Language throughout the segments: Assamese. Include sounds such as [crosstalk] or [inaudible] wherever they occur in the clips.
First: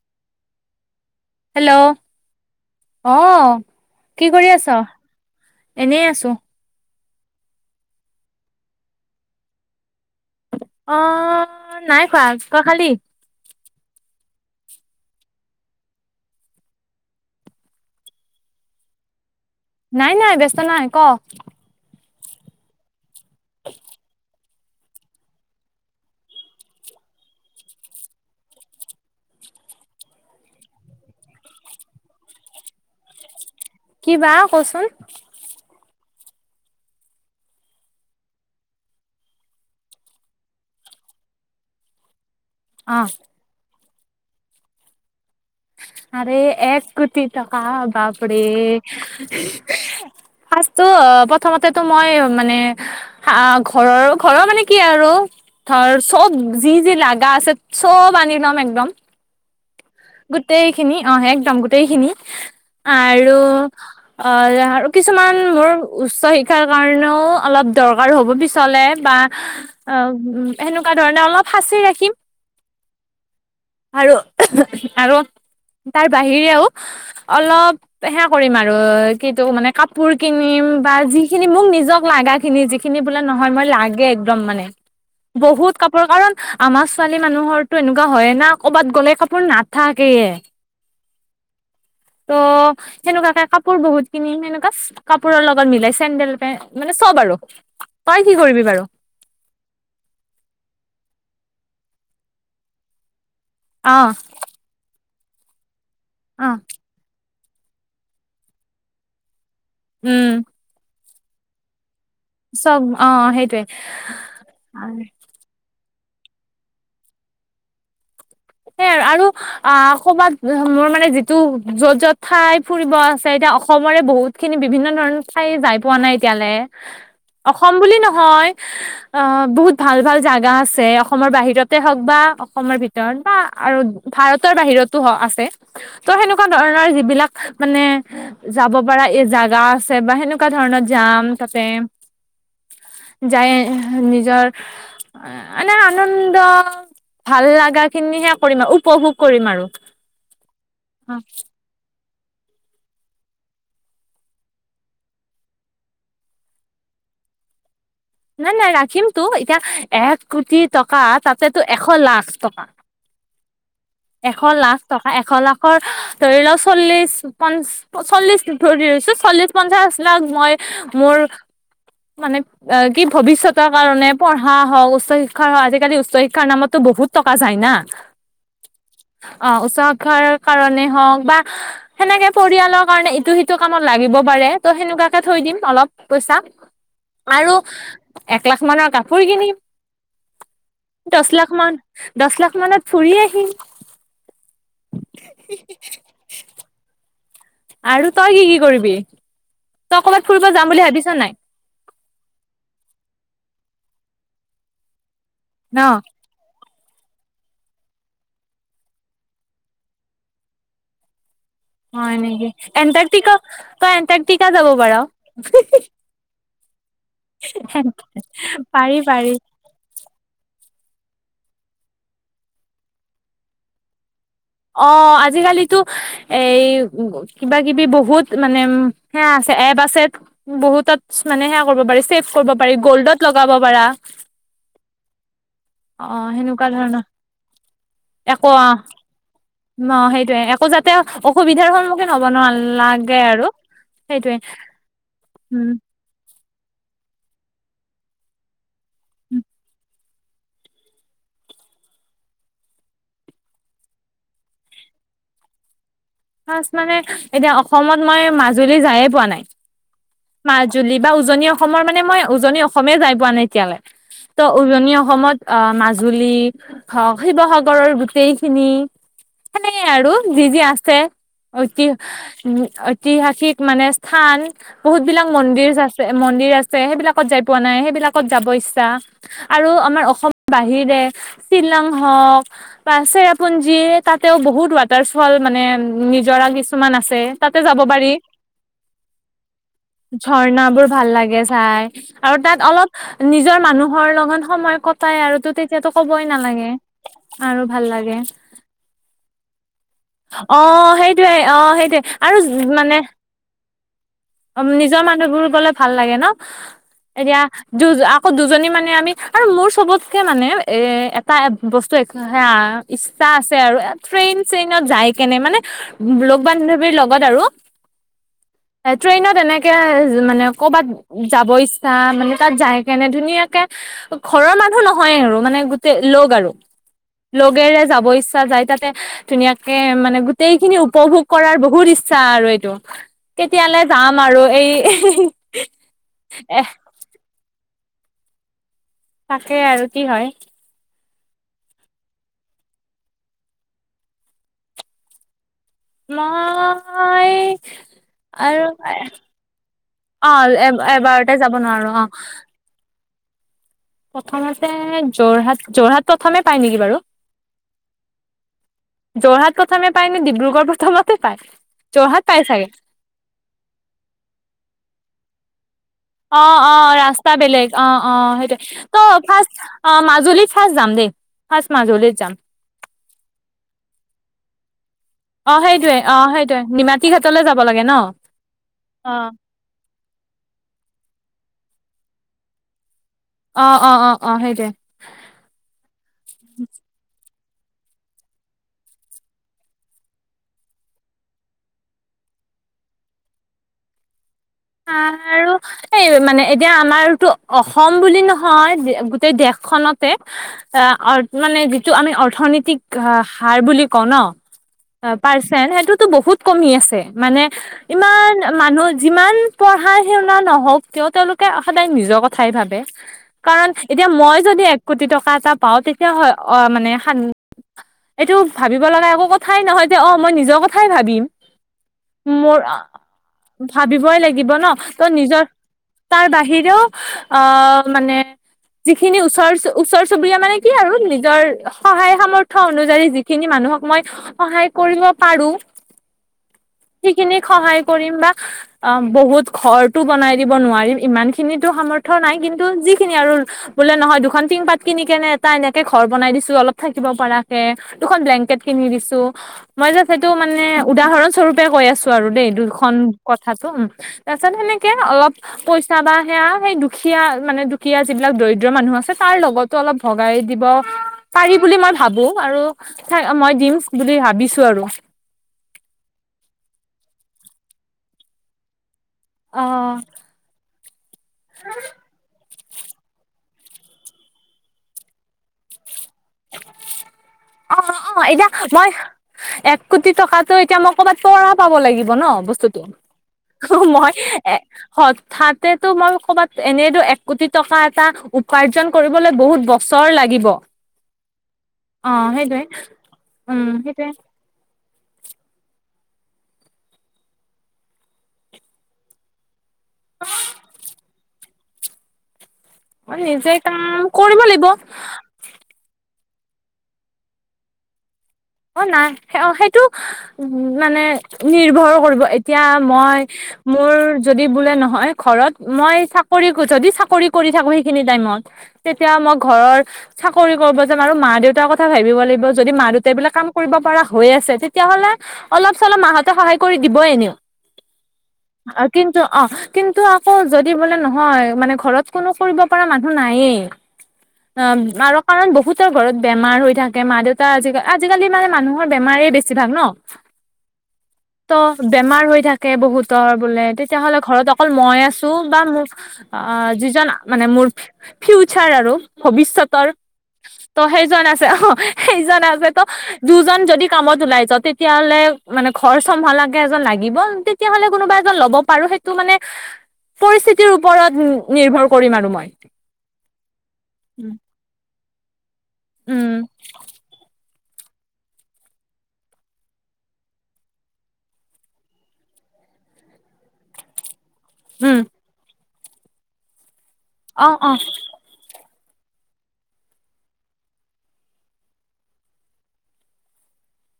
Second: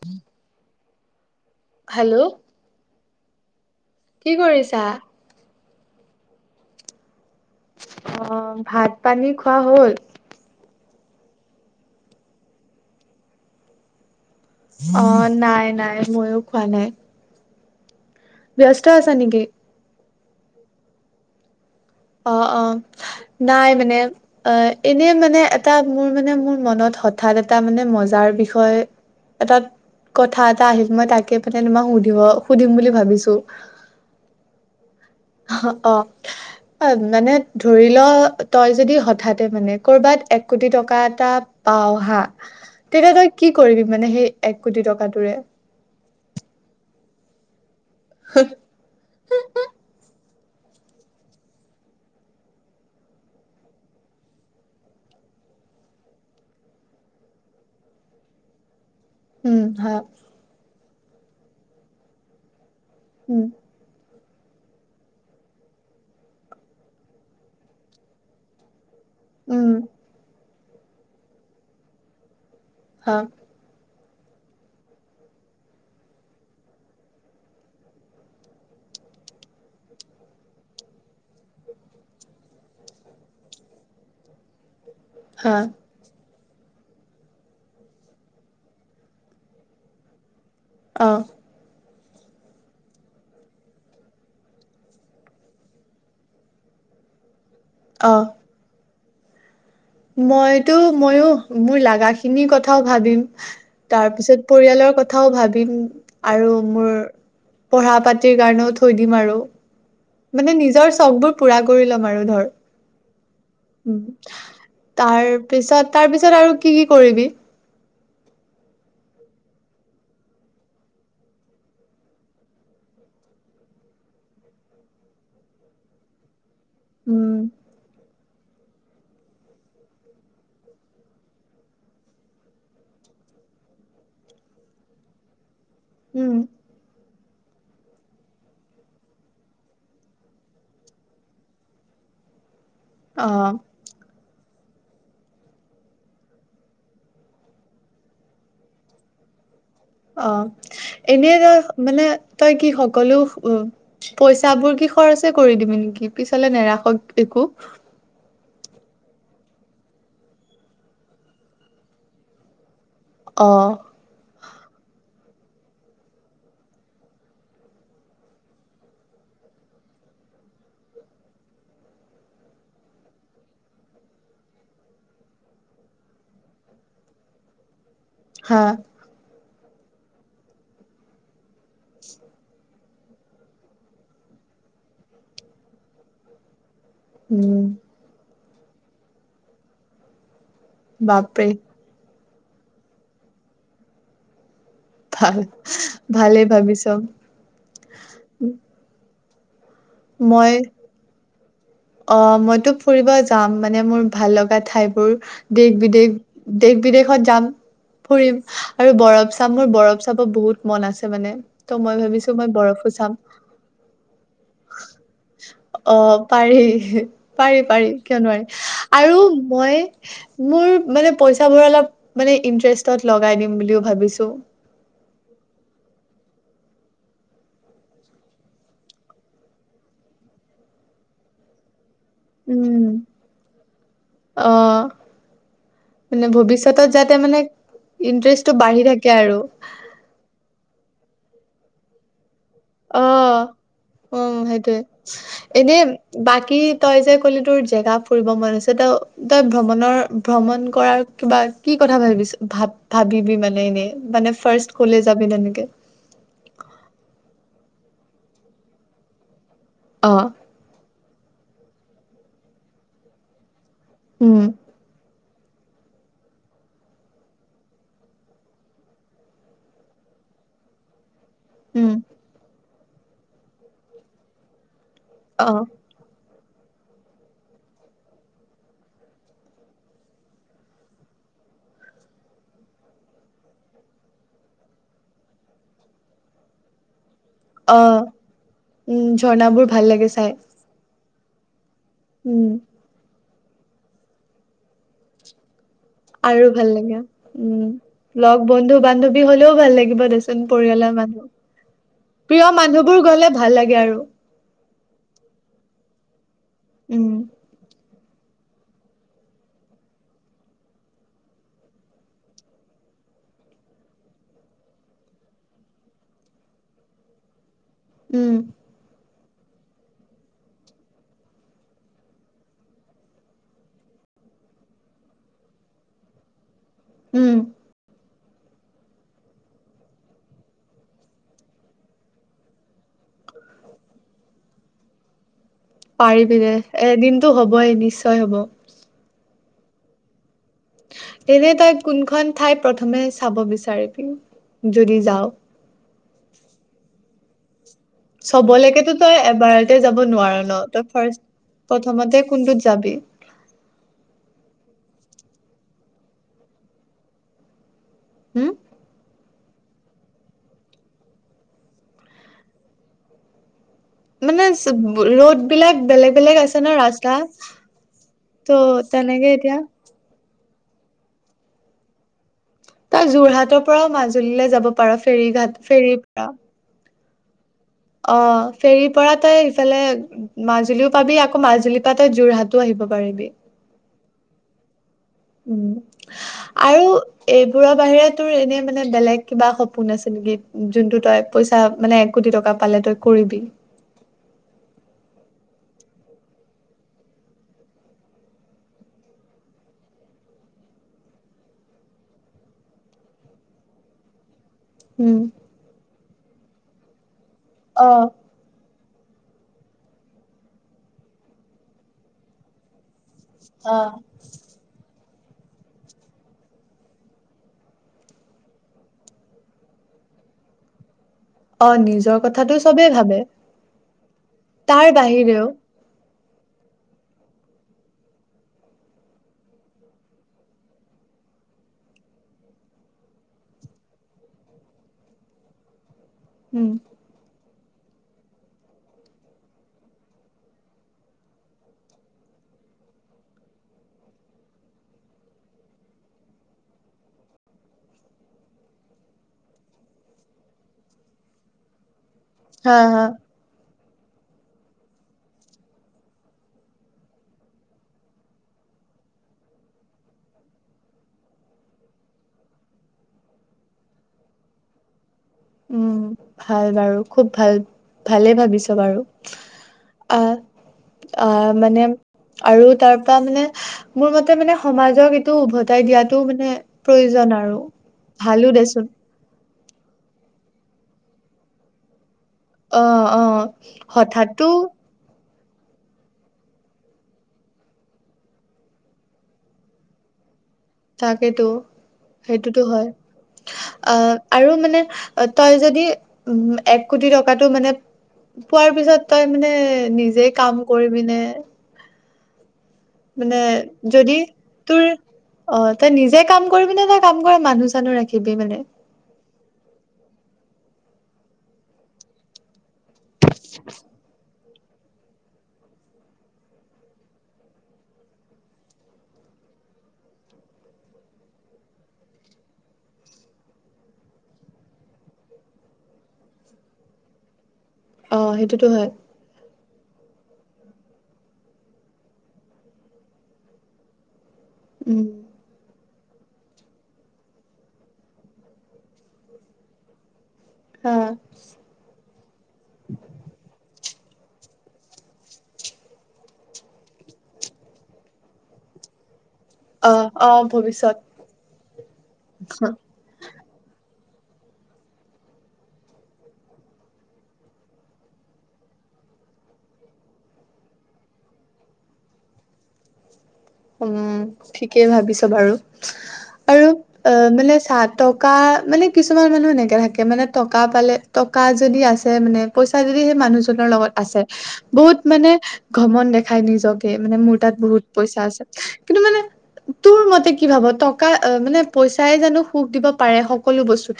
[unintelligible] হেল্ল' অ'। কি কৰি আছা। এনেই আছোঁ। অ', ভাত-পানী খোৱা হ'ল। অ', নাই খোৱা। তই খালি? অ', নাই, নাই মইয়ো খোৱা নাই। ব্যস্ত আছা নেকি? নাই, নাই। ব্যস্ত নাই, ক? অ', অ', নাই মানে, অ, এনেই মানে এটা মোৰ মানে মোৰ মনত হঠাৎ এটা মানে মজাৰ বিষয় এটা, কথা এটা আহিল মই তাকে মানে তোমাক সুধিব, সুধিম বুলি ভাবিছোঁ। কি বা ক'চোন? অ'। অ', মানে ধৰি ল তই যদি হঠাতে মানে কৰ'বাত এক কোটি টকা এটা পাৱ হা। অ তেতিয়া তই কি কৰিবি? মানে সেই এক কোটি টকাটোৰে। আৰে এক কুটি টকা বাপৰে। সাজটো প্ৰথমতেতো মই মানে ঘৰৰ, ঘৰৰ মানে কি আৰু ধৰ চব যি যি লাগা আছে চব আনি লম একদম। উম হ। গোটেইখিনি অ', একদম গোটেই খিনি। আৰু উম অ', আৰু কিছুমান মোৰ উচ্চ শিক্ষাৰ কাৰণেও অলপ দৰকাৰ হ'ব পিছলে। বা উম অ', উ সেনেকুৱা ধৰণে অলপ সাঁচি ৰাখিম। আহ। আৰু আৰু তাৰ বাহিৰেও অলপ হেয়া কৰিম আৰু কিতু মানে কাপোৰ কিনিম বা যিখিনি মোক নিজক লাগাখিনি যিখিনি বোলে নহয় মই লাগে একদম মানে হা বহুত কাপোৰ কাৰণ আমাৰ ছোৱালী মানুহৰটো এনেকুৱা হয়ে না কৰ'বাত গ'লে কাপোৰ না থাকেয়ে। অ'। ত' সেনেকুৱাকে কাপোৰ বহুত কিনি সেনেকোৱা, কাপোৰৰ লগত মিলাই চেণ্ডেল পেণ্ট মানে চব আৰু। অ তই কি কৰিবি বাৰু? মইতো মইয়ো, মোৰ লাগা খিনিৰ কথাও ভাবিম। অ তাৰপিছত পৰিয়ালৰ কথ থাও ভাবিম। অ আৰু মোৰ পঢ়া পাতিৰ কাৰণেও থৈ দিম আৰু। উম মানে নিজৰ চখবোৰ পুৰা কৰি ল'ম আৰু। ধৰ চব অ, সেইটোৱে। তাৰপিছ পিছত তাৰ পিছত আৰু কি- কি কৰিবি? সেই আৰু আহ, ক'বাত মোৰ মানে যিটো য'ত - য'ত ঠাই ফুৰিব আছে এতিয়া অসমৰে বহুত খিনি বিভিন্ন ধৰণৰ ঠাই যাই পোৱা নাই এতিয়ালে। উম অসম বুলি নহয় হয় অহ ', বহুত ভাল - ভাল জাগা আছে অসমৰ বাহিৰতে হওক বা অসমৰ ভিতৰত। বা আৰু ভাৰতৰ বাহিৰতো আছে। ত' উম সেনেকুৱা ধৰণৰ যিবিলাক মানে যাব পৰা এই জাগা আছে বা সেনেকুৱা ধৰণত যাম তাতে। অ যাই নিজৰ মানে আনন্দ ভাল লগা খিনীহে কৰিম আৰু উপভোগ কৰিম আৰু। অহ ', এনেই ধৰ মানে তই কি সকলো পইচাবোৰ কি খৰচে কৰি দিমি নেকি পিছলে নেৰাখক একো। নাই - নাই ৰাখিমতো এতিয়া এক কোটি টকা তাতেতো এশ লাখ টকা। অহ ', এশ লাখ টকা এশ লাখৰ ধৰি লওক চল্লিশ- চল্লিশ ধৰিছো চল্লিশ পঞ্চাশ লাখ মই মোৰ মানে কি ভৱিষ্যতৰ কাৰণে পঢ়া হওক উচ্চ শিক্ষাৰ হওক আজিকালি উচ্চ শিক্ষাৰ নামতো বহুত টকা যায় না। অহ ', অহ ', উচ্চ শিক্ষাৰ কাৰণে হওক বা সেনেকে পৰিয়ালক কাৰণে ইটো সিটো কামত লাগিব পাৰে ত' সেনেকুৱাকে থৈ দিম অলপ পইচা। আৰু উম এক লাখ মানৰ কাপোৰ কিনিম। দহ বাপৰে লাখ মান দহ লাখ মানত ফুৰি আহিম। ভাল - ভালেই ভাবিছ। আৰু তই কি - কি কৰিবি? তই কবাত ফুৰিব যাম বুলি ভাবিছা নাই। অহ ', মইতো ফুৰিব যাম মানে মোৰ ভাল লগা ঠাইবোৰ। দেশ ন বিদেশ দেশ বিদেশত যাম ফুৰিম আৰু বৰফ চাম মোৰ বৰফ চাপৰ বহুত মন আছে মানে। ত' মই হয় ভাবিছো মই নেকি বৰফো চাম এণ্টাৰ্টিকা তই এণ্টাৰ্টিকা যাব পাৰ। এহে পাৰি - পাৰি কিয় নোৱাৰি পাৰি আৰু পাৰি মই মোৰ মানে পইচাবোৰ অলপ মানে ইন্টাৰেষ্টত লগাই দিম বুলিও ভাবিছো। অহ ', আজিকালিতো এই কিবা কিবি বহুত মানে সে আছে এপ আছে বহুতত মানে সেয়া কৰিব পাৰি। ছেভ কৰিব পাৰি উম গল্ডত লগাব পাৰা অ অহ মানে ', সেনেকুৱা ভৱিষ্যতত ধৰণৰ যাতে মানে একো ইন্টাৰেষ্টটো অহ বাঢ়ি ', থাকে আৰু ন' সেইটোৱে একো জা তে অসুবিধাৰ সন্মুখীন হব নালাগে আৰু অ', সেইটোয়ে উম, সেইটৱে, উম এনে বা কি তই যে ক'ল তোৰ জেগা ফুৰিব মন আছে ত' তই ভ্ৰমণৰ ভ্ৰমণ কৰাৰ কিবা কি কথা ভাবিছ ভা-ভাবিবি মানে এনেই মানে ফাৰ্ষ্ট ক'লে যাবি তেনেকে। [inaudible] ফাৰ্ষ্ট মানে এতিয়া অসমত মই মাজুলী যাইৱে পোৱা নাই। অ মাজুলী বা উজনি অসমৰ মানে মই উজনি অসমেই যাই পোৱা নাই এতিয়ালে। উম ত উজনি অসমত। অ মাজুলী হওঁক শিৱসাগৰৰ গোটেইখিনি সেনেকে আৰু যি যি আছে। ঐতি‌ উম ঐ ঐতিহাসিক মানে স্থান বহুত বিলাক অ মন্দিচ আছে মন মন্দিৰ আছে সেইবিলাকত যাই পোৱা নাই। সেইবিলাকত যাব ইচ্ছা আৰু আমাৰ অসমৰ বাহিৰে শ্বিলং হওঁক বা চেৰাপুঞ্জী তাতেও বহুত ৱাটাৰ ফল মানে নিজৰা কিছুমান আছে। তাতে অ যাব পাৰি উম ঝৰ্ণাবোৰ ভাল লাগে চাই। ঝৰ্ণাবোৰ ভাল লাগে চাই। আৰু উম তাত অলপ নিজৰ মানুহৰ লগত সময় কটাই আৰু টো তেত আৰু ভাল লাগে। উম ভাল লাগে লগ বন্ধু বান্ধৱী হলেও ভাল লাগিব দেচোন অ পৰিয়ালৰ সেইটোয়ে অ সেইটোয়ে মানুহ আৰু প্ৰিয় মানুহবোৰ গলে ভাল লাগে আৰু অ নিজৰ মানুহবোৰ গলে ভাল লাগে ন? উম এতিয়া যো জা আক কৌ দুজনী মানে আমি আৰু মোৰ চবতকে মানে এ এটা বস্তু সেয়া ইষ্টা আছে আৰু ট্ৰেইন চেইনত যাই কেনে মানে লগ বান্ধৱীৰ লগত আৰু উম। ট্ৰেইনত এনেকে মানে কৰ'বাত যাব ইচ্ছা মানে তাত যায় কেনে ধুনীয়াকে ঘৰৰ মানুহ নহয় আৰু মানে গোটেই লগ আৰু। উম, লগেৰে যাবই ইছ তাতে যাই তাতে ধুনীয়াকে মানে গোটেই খিনি উপভোগ কৰাৰ বহুত ইচ্ছা আৰু এইটো। কেতিয়ালে যাম আৰু এই। পাৰিবি দে এ এদিনতটো হ'বই নিশ্চ শ্চয় হ'ব। তাকে আৰু কি হয়। এনে তই কোনখন ঠাই প্ৰথমে চাব বিচাৰিবি? যদি যাওঁ। মই। আৰু চবলৈকেতো তই এবাৰতে যাব অ নোৱাৰ ন? এ তই এবাৰতে যাব ফাৰ্ষ্ট নোৱাৰো অ প্ৰথমতে কোনটোত যাবি? প্ৰথমতে যোৰহাট, যোৰহাট প্ৰথমে পায় নেকি বাৰু? হু। যোৰহাট প্ৰথমে পায় নে? ডিব্ৰুগড় প্ৰথমতে পায়। যোৰহাট পাই চাগে? মানে ৰড বিলাক বেলেগ বেলেগ অ আছে ন অ ৰাস্তা বেলেগ অ অ ত' সেইটোৱে ত তেনেকে এতিয়া ফাৰ্ষ্ট মাজুলীত ফাৰ্ষ্ট যাম দেই ফাৰ্ষ্ট মাজুলীত যাম। তই যোৰহাটৰ পৰাও মাজুলীলৈ যাব পাৰ ফেৰী ঘাট অ সেইটোয়ে ফেৰীৰ পৰা। অ' সেইটোয়ে নিমাত ঘাটলৈ যাব লাগে ন অ' ফেৰীৰ পৰা অ তই সিফালে মাজুলীও পাবি আক- আক মাজুলীৰ পা তই যোৰহাটো আহিব। পাৰিবি। অ' অ' অ' অ' সেইটোৱে। উম' আৰু- এইবোৰৰ বাহিৰে, তোৰ এনে মানে বেলেগ কিবা সপোন আছে নেকি? যোনটো তই পইচা মানে, এক কোটি টকা পালে তই কৰিবি। আৰু এই মানে এতিয়া আমাৰতো অসম বুলি নহয়, গোটেই দেশখনতে এ মানে যিটো আমি অৰ্থনৈতিক হাৰ বুলি কওঁ ন! অ' উম। পাৰ্চেন্ত সেইটোতো বহুত- কমি আছে। মানে অ', ইমান মানুহ- যিমান- পঢ়া-শুনা নহওক কিয়, তেওঁলোকে সদায় নিজৰ কথাই ভাবে। কাৰণ, অ। এতিয়া মই যদি এক কোটি টকা- এটা পাও তেতিয়া হয় অ' মানে সান এইটো ভাবিব লগা একো কথাই নহয় যে, অ' মই নিজৰ কথাই ভাবিম। অ' নিজৰ কথাটো মোৰ চবেই ভাবে। ভাবিবই লাগিব ন' তাৰ তই বাহিৰেও নিজৰ- তাৰ বাহিৰেও আহ' মানে যিখিনি ওচৰ ওচৰ চুবুৰীয়া মানে, কি আৰু নিজৰ সহায় সামৰ্থয় অনুযায়ী যিখিনি মানুহক মই সহায় কৰিব পাৰো- উম। সেইখিনি সহায় কৰিম বা অ'। বহুত, ঘৰটো বনাই দিব নোৱাৰিম ইমানখিনিটো সামৰ্থ নাই কিন্তু যিখিনি আৰু বোলে নহয়, দুখন টিং পাত কিনি কেনে এটা এনেকে ঘৰ বনাই দিছোঁ, অলপ থাকিব পাৰাকে দুখন ব্লেংকেট কিনি দিছোঁ, মই য'ত সেইটো মানে উদাহৰণস্বৰূপে কৈ আছ ত' আৰু দেই হা দুখন হা। কথাটো, উম। তাৰপিছত, সেনেকে অলপ পইচা বা সেয়া সেই দুখীয়া মানে, দুখীয়া যিবিলাক দৰিদ্ৰ মানুহ আছে তাৰ লগতো অলপ ভগাই দিব পাৰি বুলি মই ভাবো আৰু মই দিম বুলি ভাবিছোঁ আৰু। উম, ভাল বাৰু খুব ভাল, ভালে ভাবিছ' বাৰু। অ'। অহ, মানে আৰু তাৰপৰা মানে, মোৰ মতে মানে সমাজক এইটো উভতাই দিয়াত টো মানে প্ৰয়োজন আৰু অ অ এতিয়া ভালো দেচোন। ত' এতিয়া মই ক'বাত তৰা পাব লাগিব ন'। বস্তুটো অ', মই হঠাতো এ, হ'ত ঠাতেতো মই ক'বাত, এনেইতো এক কোটি টকা এটা উপাৰ্জন কৰিবলৈ বহুত বছৰ লাগিব। তাকেতো। অ সেইটোতো সেইটোৱে হয়, উম সেইটোৱে আহ, আৰু মানে অ', তই যদি উ এক কোটি টকাটো মানে, পোৱাৰ পিছত তই মানে নিজেই কাম কৰিবিনে? অ', নিজে কাম যদি কৰিব লাগিব। তোৰ অ তই নিজে কাম কৰিবিনেনে কাম কৰে মানুহ চানুহ ৰাখি অ', নাই অ', সেইটো উ মানে নিৰ্ভৰ কৰিব, এতিয়া মই মোৰ যদি বোলে নহয়, ঘৰত মই চাকৰি যতি চাকৰি কৰি থাকো সেই খিনি টাইমত তেতিয়া মই ঘৰৰ চাকৰি কৰিব যাম আৰু মা দেউতাৰ কথা ভাবিৱ লাগিব যদি মা দেউতা গোটেইবিলাক কাম কৰিব পৰা হৈ আছে তেতিয়াাহ'লে অলপ চলপ মাহঁতে সহায় কৰি দিবই এনেও। অ সেইটোতো আৰু হয় কিন্তু অ', কিন্তু আকৌ যদি বোলে নহয় মানে ঘৰত কোনো কৰিব পৰা মানুহ নায়েই অ', উম আৰু কাৰণ বহুত ঘৰত বেমাৰ হৈ থাকে মা দেউতা আজিকা আজিকালি মানে মানুহৰ বেমাৰে বেছিভাগ ন'। হা ত', বেমাৰ হৈ থাকে বহুতৰ বোলে তেতিয়াহ'লে ঘৰত অকল মই আছো বা মোক যিজন মানে মোৰ ফিউচাৰ আৰু ভৱিষ্যতৰ অ অ ত ভৱিষ্যত সেইজন আছে অ সেইজন আছে দুজন যদি কামত ওলাই যাওঁ তেতিয়াহলে মানে ঘৰ চম্ভালকে এজন লাগিব তেতিয়া হলে কোনোবা এজন ল'ব পাৰো সেইটো মানে পৰিস্থিতিৰ ওপৰত নিৰ্ভৰ কৰিম আৰু মই উম ঠিকেই ভাবিছ ছা বাৰু উম আৰু অ মানে চাহ টকা মানে কিছুমান মানুহ সেনেকে থাকে মানে টকা পালে টকা যদি আছে মানে পইচা যদি সেই মানুহজনৰ লগত আছে উম বহুত মানে ঘমন দেখাই নিজক কে মানে মোৰ অ তাত অ বহুত পইচা আছে কিন্তু মানে তোৰ মতে কি ভাব টকা মানে পইচাই জানো সুখ দিব পাৰে সকলো বস্তু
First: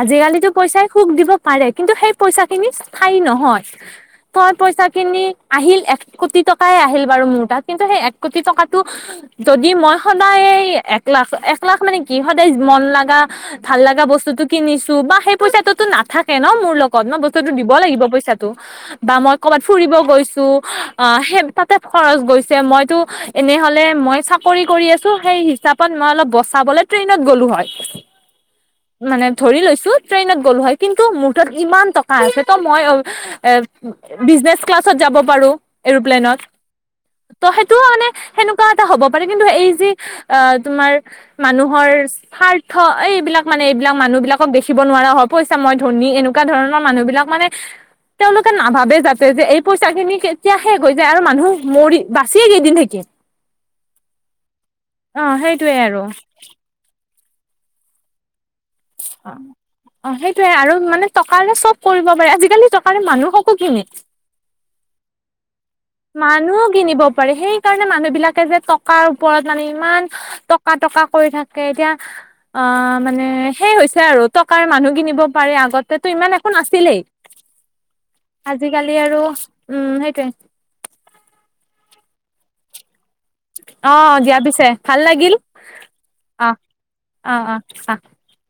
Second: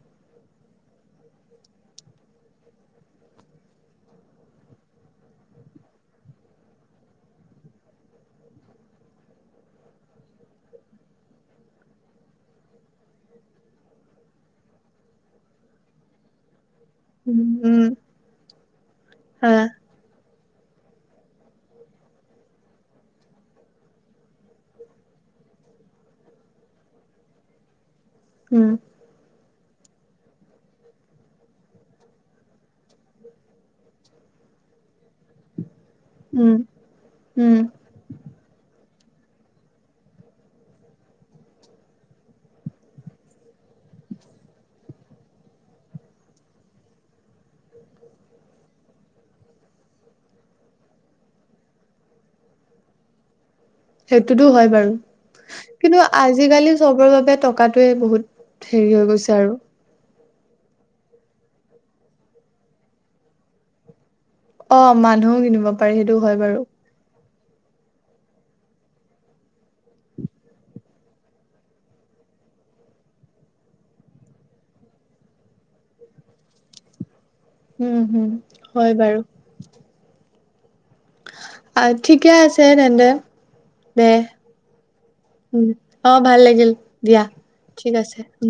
আজিকালিতো পইচাই সুখ দিব পাৰে কিন্তু সেই পইচা খিনি স্থায়ী নহয় তই পইচা খিনি আহিল এক কোটি টকাই আহিল বাৰু মোৰ তাত কিন্তু সেই এক কোটি টকাটো যদি মই সদায় এক লাখ এক লাখ মানে কি সদায় মন লগা ভাল লগা বস্তু টো কিনিছো বা সেই পইচাটোতো নাথাকে ন মোৰ লগ গত উম বস্তুতো দিব উম লাগিব পইচাটো বা মই হা ক'ৰবাত ফুৰিব গৈছো অ', সেই তাতে খৰচ গৈছে। মইতো এনেহ'লে মই চাকৰি কৰি আছোঁ, সেই হিচাপত মই অলপ বচাবলৈ ট্ৰেইনত গ'লো হয়। উম। মানে ধৰি লৈছোঁ ট্ৰেইনত গ'লো হয়, কিন্তুটো মোৰ তাত ইমান টকা আছে, ত' মই অ, এ বিজনেছ ক্লাছত যাব পাৰোঁ। এৰোপ্লেনত। উম ত' উম সেইটোও মানে সেনেকুৱা হ'ব পাৰে কিন্তু এই যি অ', তোমাৰ মানুহৰ স্বাৰ্থ এইবিলাক মানে, এই বিলাক মানুহ বিলাকক দেখিব নোৱাৰা হয়। [unintelligible] মই ধনী এনেকুৱা ধৰণৰ মানুহবিলাক মানে তেওঁলোকে নাভাৱেই যাতে যে এই পইচাখিনি কেতিয়া শেষ হৈ যায় আৰু মানুহ মৰি বাচিয়ে কেইদিন থাকিম। সেইটোতো হয় বাৰু অ' সেইটোয়ে আৰু কিন্তু, আজি-কালি চবৰ বাবে টকাটোৱে বহুত। হেৰি হৈ গৈছে আৰু। সেইটোৱে আৰু মানে, টকাৰে চব কৰিব পাৰে। আজি-কালি টকাৰে মানুহকো কিনে। অ মানুহো কিনিব পাৰি সেইটো হয় বাৰু মানুহও কিনিব সেইকাৰণে মানুহ বিলাকে যে, টকাৰ ওপৰত মানে ইমান টকা টকা কৰি থাকে, এতিয়া অ মানে, সেই হৈছে আৰু টকাৰ মানুহ কিনিব পাৰে আগতে ইমান একো নাছিলেই। উম হম হয় আজিকালি বাৰু আৰু উম, সেইটোৱেই। আ, ঠিকেই আছে তেন্তে। দে অ', দিয়া পিছে। ভাল লাগিল উম অ ভাল আহ, লাগিল দিয়া অ, অ, ঠিক আহ। আছে উম